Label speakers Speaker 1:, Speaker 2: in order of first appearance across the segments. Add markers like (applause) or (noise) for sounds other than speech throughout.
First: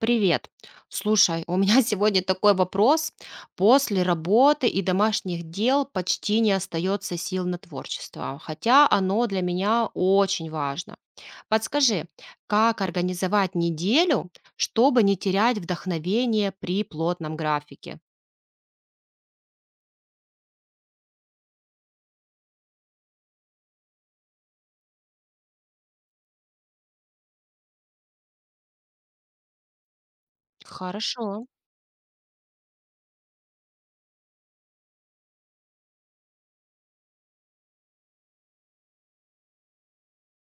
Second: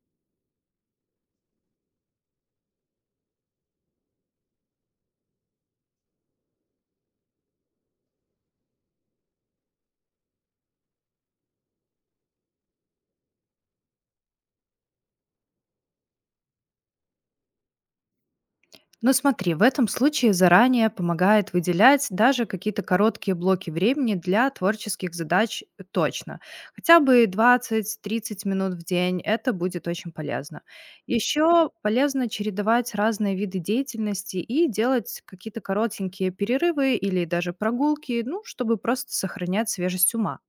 Speaker 1: Привет. Слушай, у меня (laughs) сегодня такой вопрос. После работы и домашних дел почти не остается сил на творчество, хотя оно для меня очень важно. Подскажи, как организовать неделю, чтобы не терять вдохновение при плотном графике?
Speaker 2: Ну смотри, в этом случае заранее помогает выделять даже какие-то короткие блоки времени для творческих задач э, точно. Хотя бы 20–30 минут в день, это будет очень полезно.
Speaker 1: Хорошо.
Speaker 2: Еще полезно чередовать разные виды деятельности и делать какие-то коротенькие перерывы или даже прогулки, ну, чтобы просто сохранять свежесть ума.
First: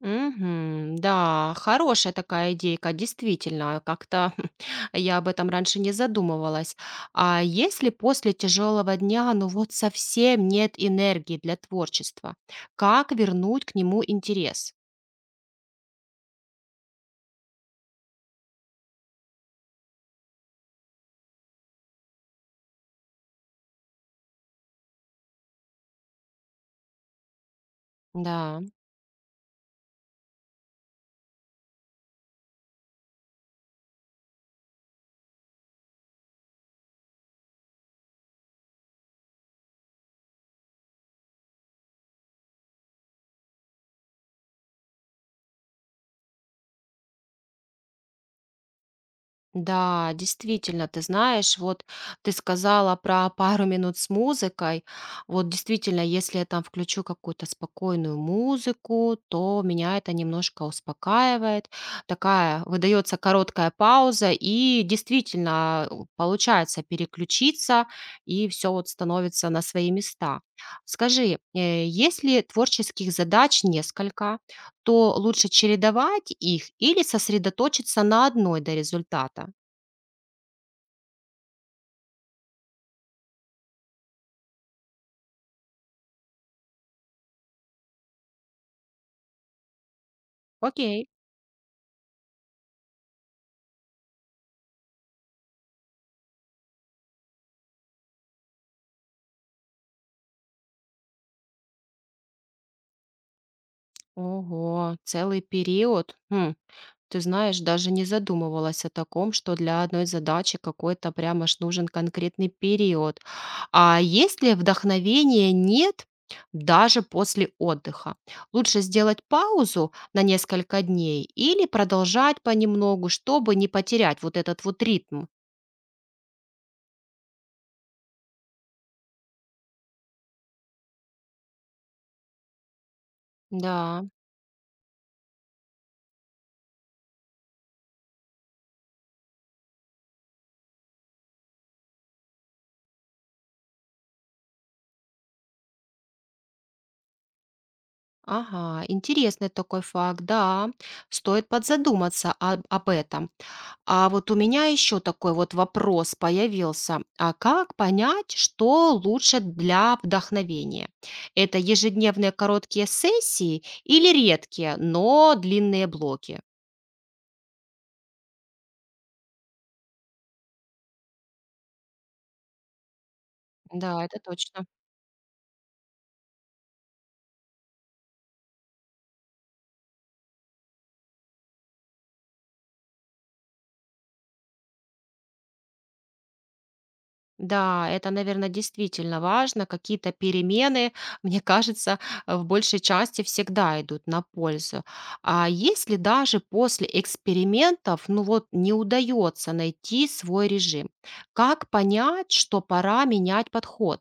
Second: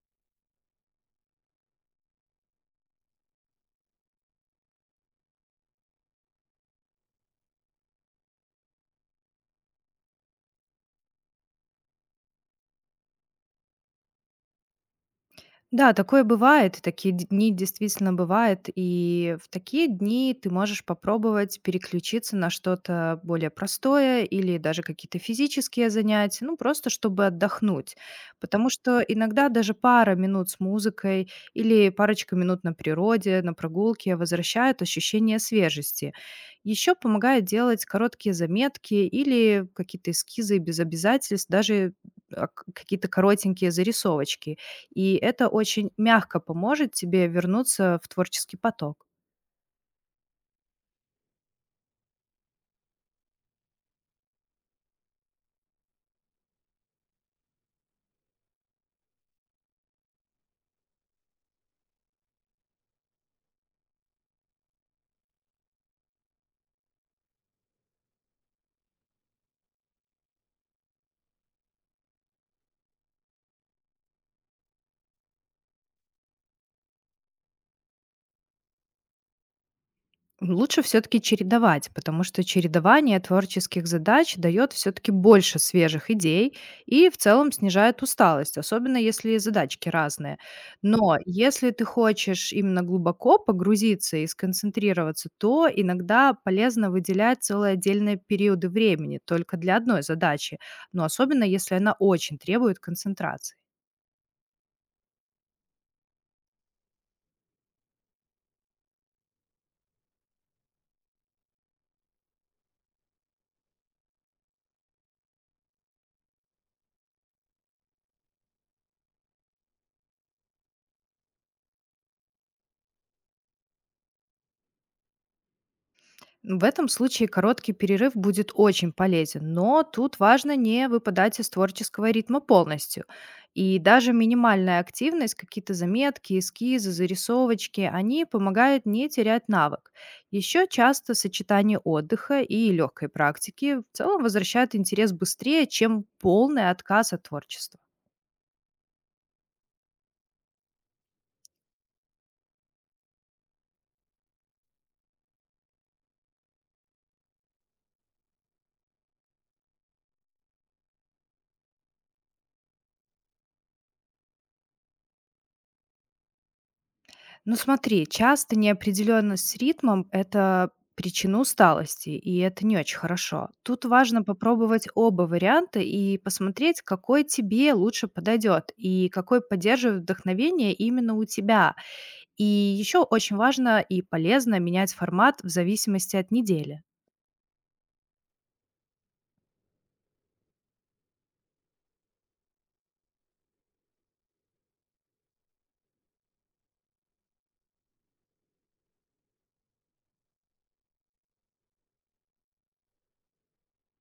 Speaker 1: Мгм. Да, хорошая такая идейка, действительно, как-то. (laughs) Я об этом раньше не задумывалась. А если после тяжелого дня, ну вот совсем нет энергии для творчества, как вернуть к нему интерес?
Speaker 2: Да, такое бывает, и такие дни действительно бывают, и в такие дни ты можешь попробовать переключиться на что-то более простое или даже какие-то физические занятия, ну просто чтобы отдохнуть.
Speaker 1: Да.
Speaker 2: Потому что иногда даже пара минут с музыкой или парочка минут на природе, на прогулке возвращают ощущение свежести. Еще помогает делать короткие заметки или какие-то эскизы без обязательств, даже какие-то коротенькие зарисовочки. И это очень мягко поможет тебе вернуться в творческий поток.
Speaker 1: Да, действительно, ты знаешь, вот ты сказала про пару минут с музыкой. Вот действительно, если я там включу какую-то спокойную музыку, то меня это немножко успокаивает. Такая выдается короткая пауза, и действительно получается переключиться, и все вот становится на свои места. Скажи, если творческих задач несколько, то лучше чередовать их или сосредоточиться на одной до результата?
Speaker 2: Лучше все-таки чередовать, потому что чередование творческих задач дает все-таки больше свежих идей и в целом снижает усталость, особенно если задачки разные.
Speaker 1: Окей.
Speaker 2: Но если ты хочешь именно глубоко погрузиться и сконцентрироваться, то иногда полезно выделять целые отдельные периоды времени только для одной задачи, но особенно если она очень требует концентрации.
Speaker 1: Ого, целый период. Хм, ты знаешь, даже не задумывалась о таком, что для одной задачи какой-то прям аж нужен конкретный период. А если вдохновения нет, даже после отдыха, лучше сделать паузу на несколько дней или продолжать понемногу, чтобы не потерять вот этот вот ритм.
Speaker 2: В этом случае короткий перерыв будет очень полезен, но тут важно не выпадать из творческого ритма полностью. И
Speaker 1: Да,
Speaker 2: даже минимальная активность, какие-то заметки, эскизы, зарисовочки, они помогают не терять навык. Еще часто сочетание отдыха и легкой практики в целом возвращает интерес быстрее, чем полный отказ от творчества.
Speaker 1: ага, интересный такой факт, да, стоит подзадуматься об этом. А вот у меня еще такой вот вопрос появился. А как понять, что лучше для вдохновения? Это ежедневные короткие сессии или редкие, но длинные блоки?
Speaker 2: Ну смотри, часто неопределенность с ритмом — это причина усталости, и это не очень хорошо. Тут
Speaker 1: Да, это
Speaker 2: важно
Speaker 1: точно.
Speaker 2: попробовать оба варианта и посмотреть, какой тебе лучше подойдет и какой поддерживает вдохновение именно у тебя. И еще очень важно и полезно менять формат в зависимости от недели.
Speaker 1: Да, это, наверное, действительно важно. Какие-то перемены, (laughs) мне кажется, в большей части всегда идут на пользу. А если даже после экспериментов, ну вот, не удается найти свой режим, как понять, что пора менять подход?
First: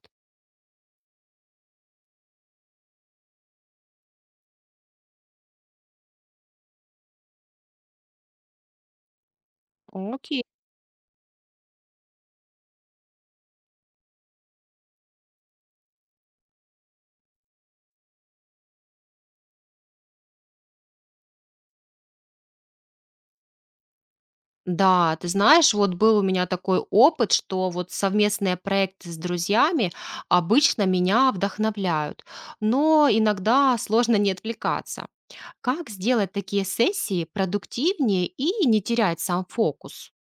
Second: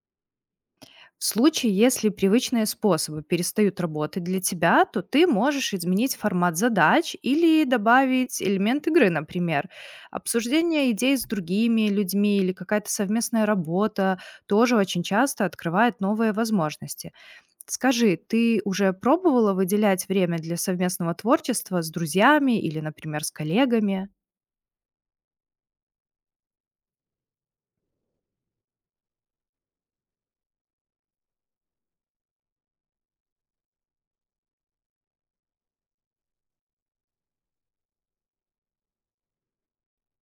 Speaker 2: В случае, если привычные способы перестают работать для тебя, то ты можешь изменить формат задач или добавить элемент игры, например.
Speaker 1: Окей.
Speaker 2: Обсуждение идей с другими людьми или какая-то совместная работа тоже очень часто открывает новые возможности. Скажи, ты уже пробовала выделять время для совместного творчества с друзьями или, например, с коллегами?
Speaker 1: Да, ты знаешь, вот был у меня такой опыт, что вот совместные проекты с друзьями обычно меня вдохновляют, но иногда сложно не отвлекаться. Как сделать такие сессии продуктивнее и не терять сам фокус?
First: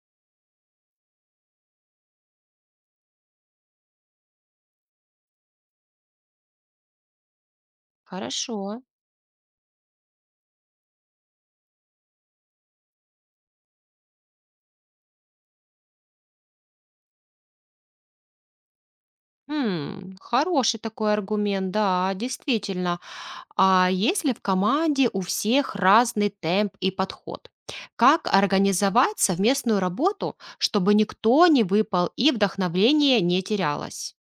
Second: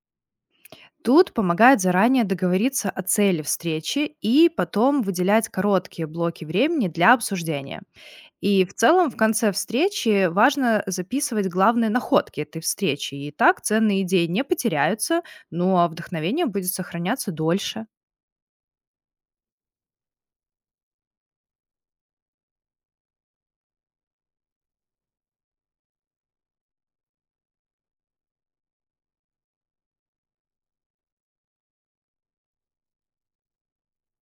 Speaker 2: Тут помогает заранее договориться о цели встречи и потом выделять короткие блоки времени для обсуждения.
Speaker 1: Хорошо.
Speaker 2: И в целом в конце встречи важно записывать главные находки этой встречи. И так ценные идеи не потеряются, ну а вдохновение будет сохраняться дольше.
Speaker 1: М, хороший такой аргумент, да, действительно. А если в команде у всех разный темп и подход? Как организовать совместную работу, чтобы никто не выпал и вдохновение не терялось?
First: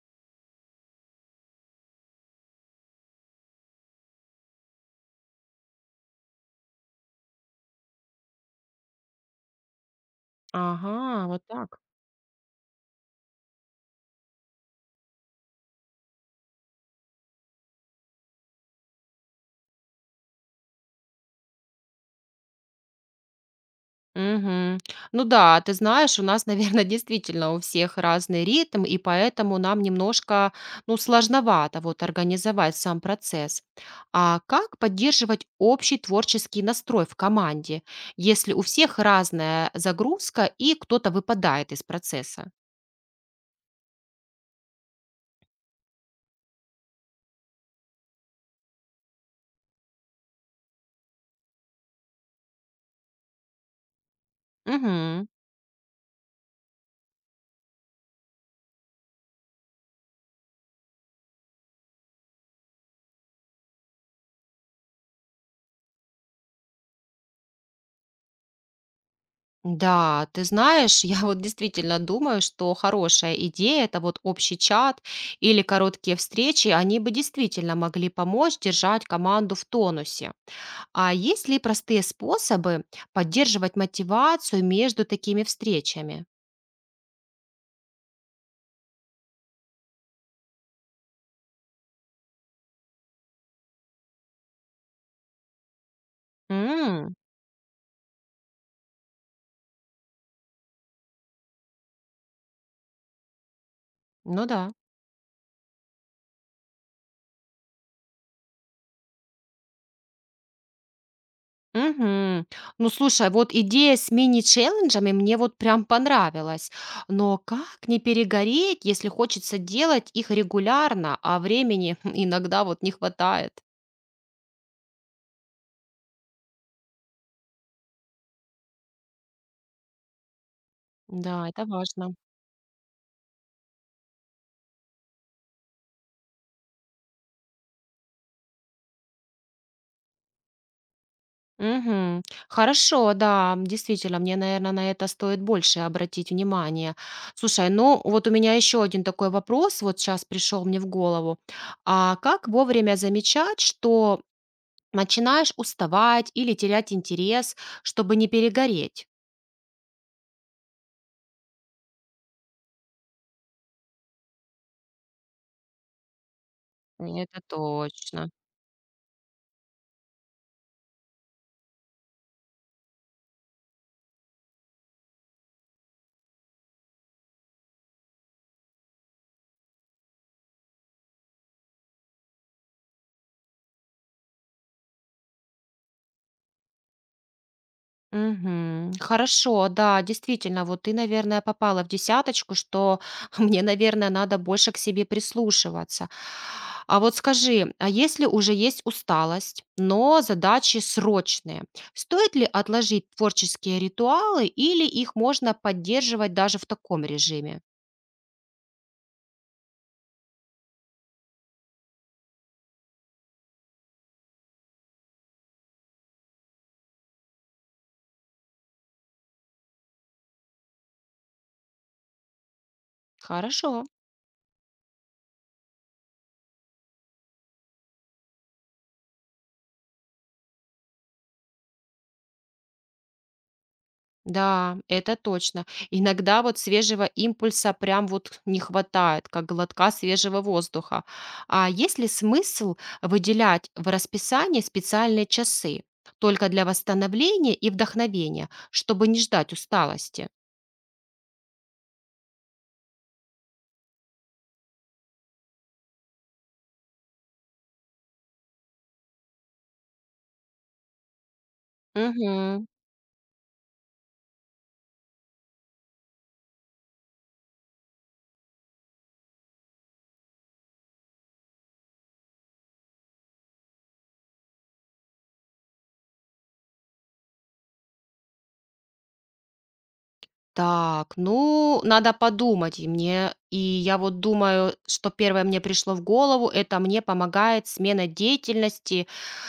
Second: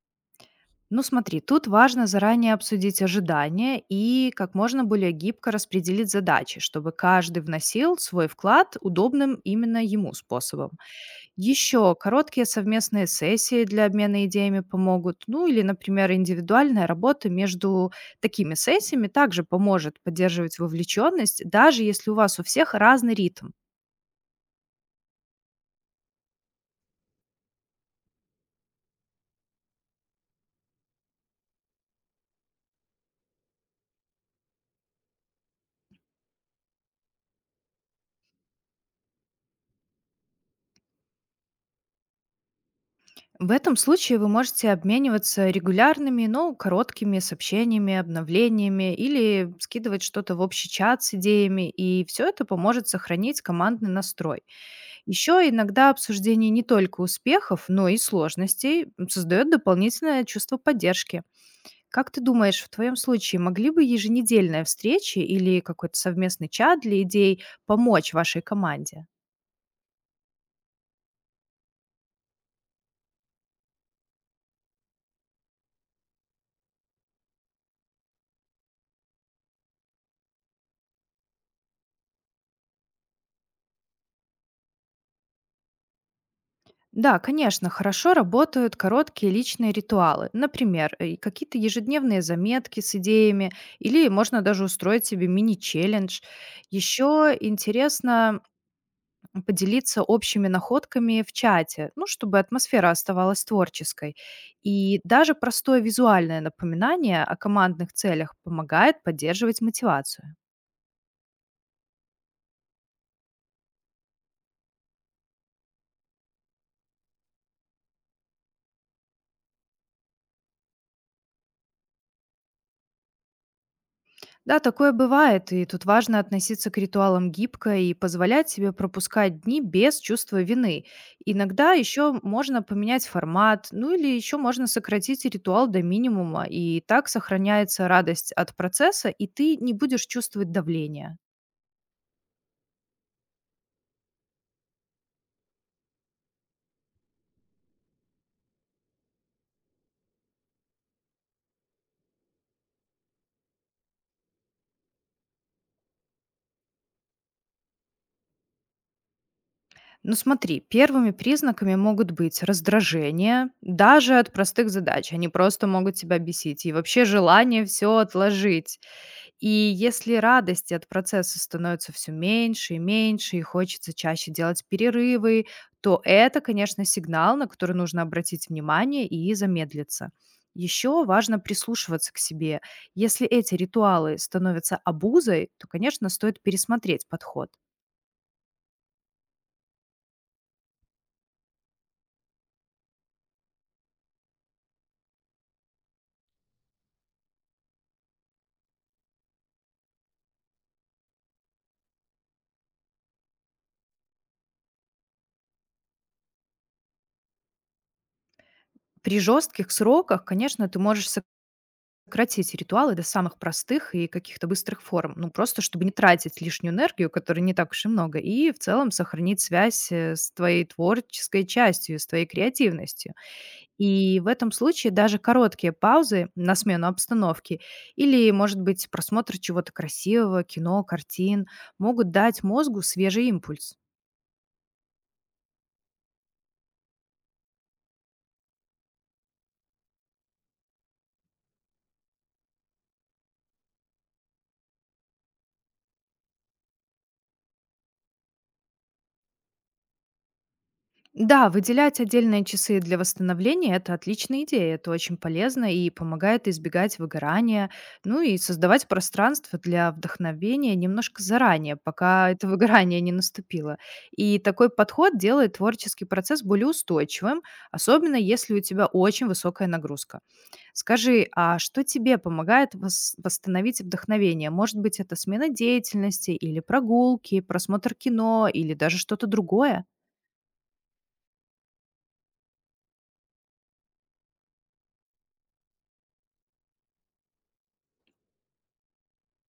Speaker 2: Ну смотри, тут важно заранее обсудить ожидания и как можно более гибко распределить задачи, чтобы каждый вносил свой вклад удобным именно ему способом.
Speaker 1: Ага, вот так.
Speaker 2: Еще короткие совместные сессии для обмена идеями помогут. Ну или, например, индивидуальная работа между такими сессиями также поможет поддерживать вовлеченность, даже если у вас у всех разный ритм.
Speaker 1: Мгм. Ну да, ты знаешь, у нас, наверное, (laughs) действительно у всех разный ритм, и поэтому нам немножко, ну, сложновато вот организовать сам процесс. А как поддерживать общий творческий настрой в команде, если у всех разная загрузка и кто-то выпадает из процесса?
Speaker 2: В этом случае вы можете обмениваться регулярными, но короткими сообщениями, обновлениями или скидывать что-то в общий чат с идеями, и все это поможет сохранить командный настрой.
Speaker 1: Мгм.
Speaker 2: Еще иногда обсуждение не только успехов, но и сложностей, создает дополнительное чувство поддержки. Как ты думаешь, в твоем случае могли бы еженедельная встреча или какой-то совместный чат для идей помочь вашей команде?
Speaker 1: Да, ты знаешь, (laughs) я вот действительно думаю, что хорошая идея– это вот общий чат или короткие встречи, они бы действительно могли помочь держать команду в тонусе. А есть ли простые способы поддерживать мотивацию между такими встречами?
Speaker 2: Да, конечно, хорошо работают короткие личные ритуалы. Например, какие-то ежедневные заметки с идеями, или можно даже устроить себе мини-челлендж.
Speaker 1: М,
Speaker 2: Еще интересно поделиться общими находками в чате, ну, чтобы атмосфера оставалась творческой.
Speaker 1: ну да.
Speaker 2: И даже простое визуальное напоминание о командных целях помогает поддерживать мотивацию.
Speaker 1: Мгм. Ну, слушай, вот идея с мини-челленджами мне вот прям понравилась. Но как не перегореть, если хочется делать их регулярно, а времени (laughs) иногда вот не хватает?
Speaker 2: Да, такое бывает, и тут важно относиться к ритуалам гибко и позволять себе пропускать дни без чувства вины.
Speaker 1: Да, это
Speaker 2: Иногда
Speaker 1: важно.
Speaker 2: еще можно поменять формат, ну или еще можно сократить ритуал до минимума, и так сохраняется радость от процесса, и ты не будешь чувствовать давления.
Speaker 1: Мгм. Хорошо, да, м, действительно, мне, наверное, на это стоит больше обратить внимание. Слушай, ну вот у меня еще один такой вопрос, вот сейчас пришел мне в голову. А как вовремя замечать, что начинаешь уставать или терять интерес, чтобы не перегореть.
Speaker 2: Ну смотри, первыми признаками могут быть раздражение, даже от простых задач. Они просто могут тебя бесить. И вообще
Speaker 1: Это
Speaker 2: желание все
Speaker 1: точно.
Speaker 2: отложить. И если радости от процесса становится все меньше и меньше, и хочется чаще делать перерывы, то это, конечно, сигнал, на который нужно обратить внимание и замедлиться. Еще важно прислушиваться к себе. Если эти ритуалы становятся обузой, то, конечно, стоит пересмотреть подход.
Speaker 1: Мгм. Хорошо, да, действительно, вот ты, наверное, попала в десяточку, что (laughs) мне, наверное, надо больше к себе прислушиваться. А вот скажи, а если уже есть усталость, но задачи срочные, стоит ли отложить творческие ритуалы или их можно поддерживать даже в таком режиме?
Speaker 2: При жестких сроках, конечно, ты можешь сократить ритуалы до самых простых и каких-то быстрых форм. Ну, просто чтобы не тратить лишнюю энергию, которой не так уж и много, и в целом сохранить связь с твоей творческой частью, с твоей креативностью.
Speaker 1: Хорошо.
Speaker 2: И в этом случае даже короткие паузы на смену обстановки или, может быть, просмотр чего-то красивого, кино, картин могут дать мозгу свежий импульс.
Speaker 1: Да, это точно. Иногда вот свежего импульса прям вот не хватает, как глотка свежего воздуха. А есть ли смысл выделять в расписании специальные часы только для восстановления и вдохновения, чтобы не ждать усталости?
Speaker 2: Да, выделять отдельные часы для восстановления — это отличная идея, это очень полезно и помогает избегать выгорания, ну и создавать пространство для вдохновения немножко заранее, пока это (laughs)
Speaker 1: Мгм.
Speaker 2: выгорание не наступило. И такой подход делает творческий процесс более устойчивым, особенно если у тебя очень высокая нагрузка. Скажи, а что тебе помогает восстановить вдохновение? Может быть, это смена деятельности или прогулки, просмотр кино или даже что-то другое?
Speaker 1: Так, ну, надо подумать. И мне, и я вот думаю, что первое мне пришло в голову, это мне помогает смена деятельности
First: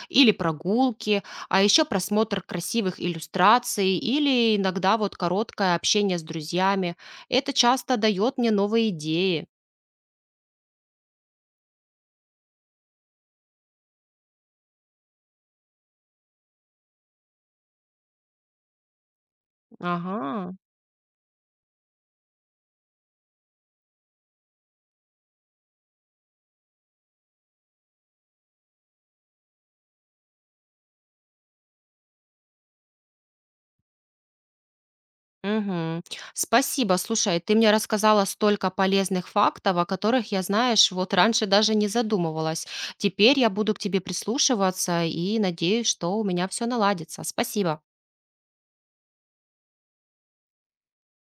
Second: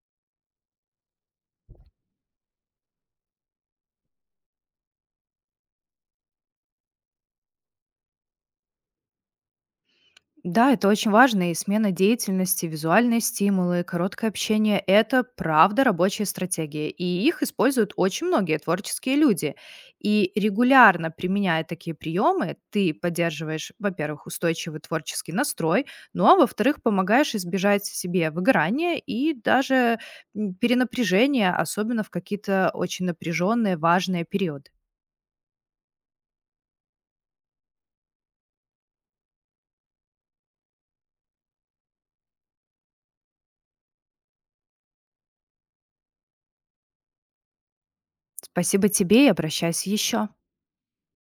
Speaker 1: или прогулки, а еще просмотр красивых иллюстраций или иногда вот короткое общение с друзьями. Это часто дает мне новые идеи.
Speaker 2: Да, это очень важно, и смена деятельности, визуальные стимулы, короткое общение — это правда рабочие стратегии, и их используют очень многие творческие люди. И
Speaker 1: Ага.
Speaker 2: регулярно применяя такие приемы, ты поддерживаешь, во-первых, устойчивый творческий настрой, ну а во-вторых, помогаешь избежать себе выгорания и даже перенапряжения, особенно в какие-то очень напряженные, важные периоды.
Speaker 1: Мгм. Спасибо. Слушай, ты мне рассказала столько полезных фактов, о которых я, знаешь, вот раньше даже не задумывалась. Теперь я буду к тебе прислушиваться и надеюсь, что у меня все наладится. Спасибо.
Speaker 2: Спасибо тебе и обращайся еще.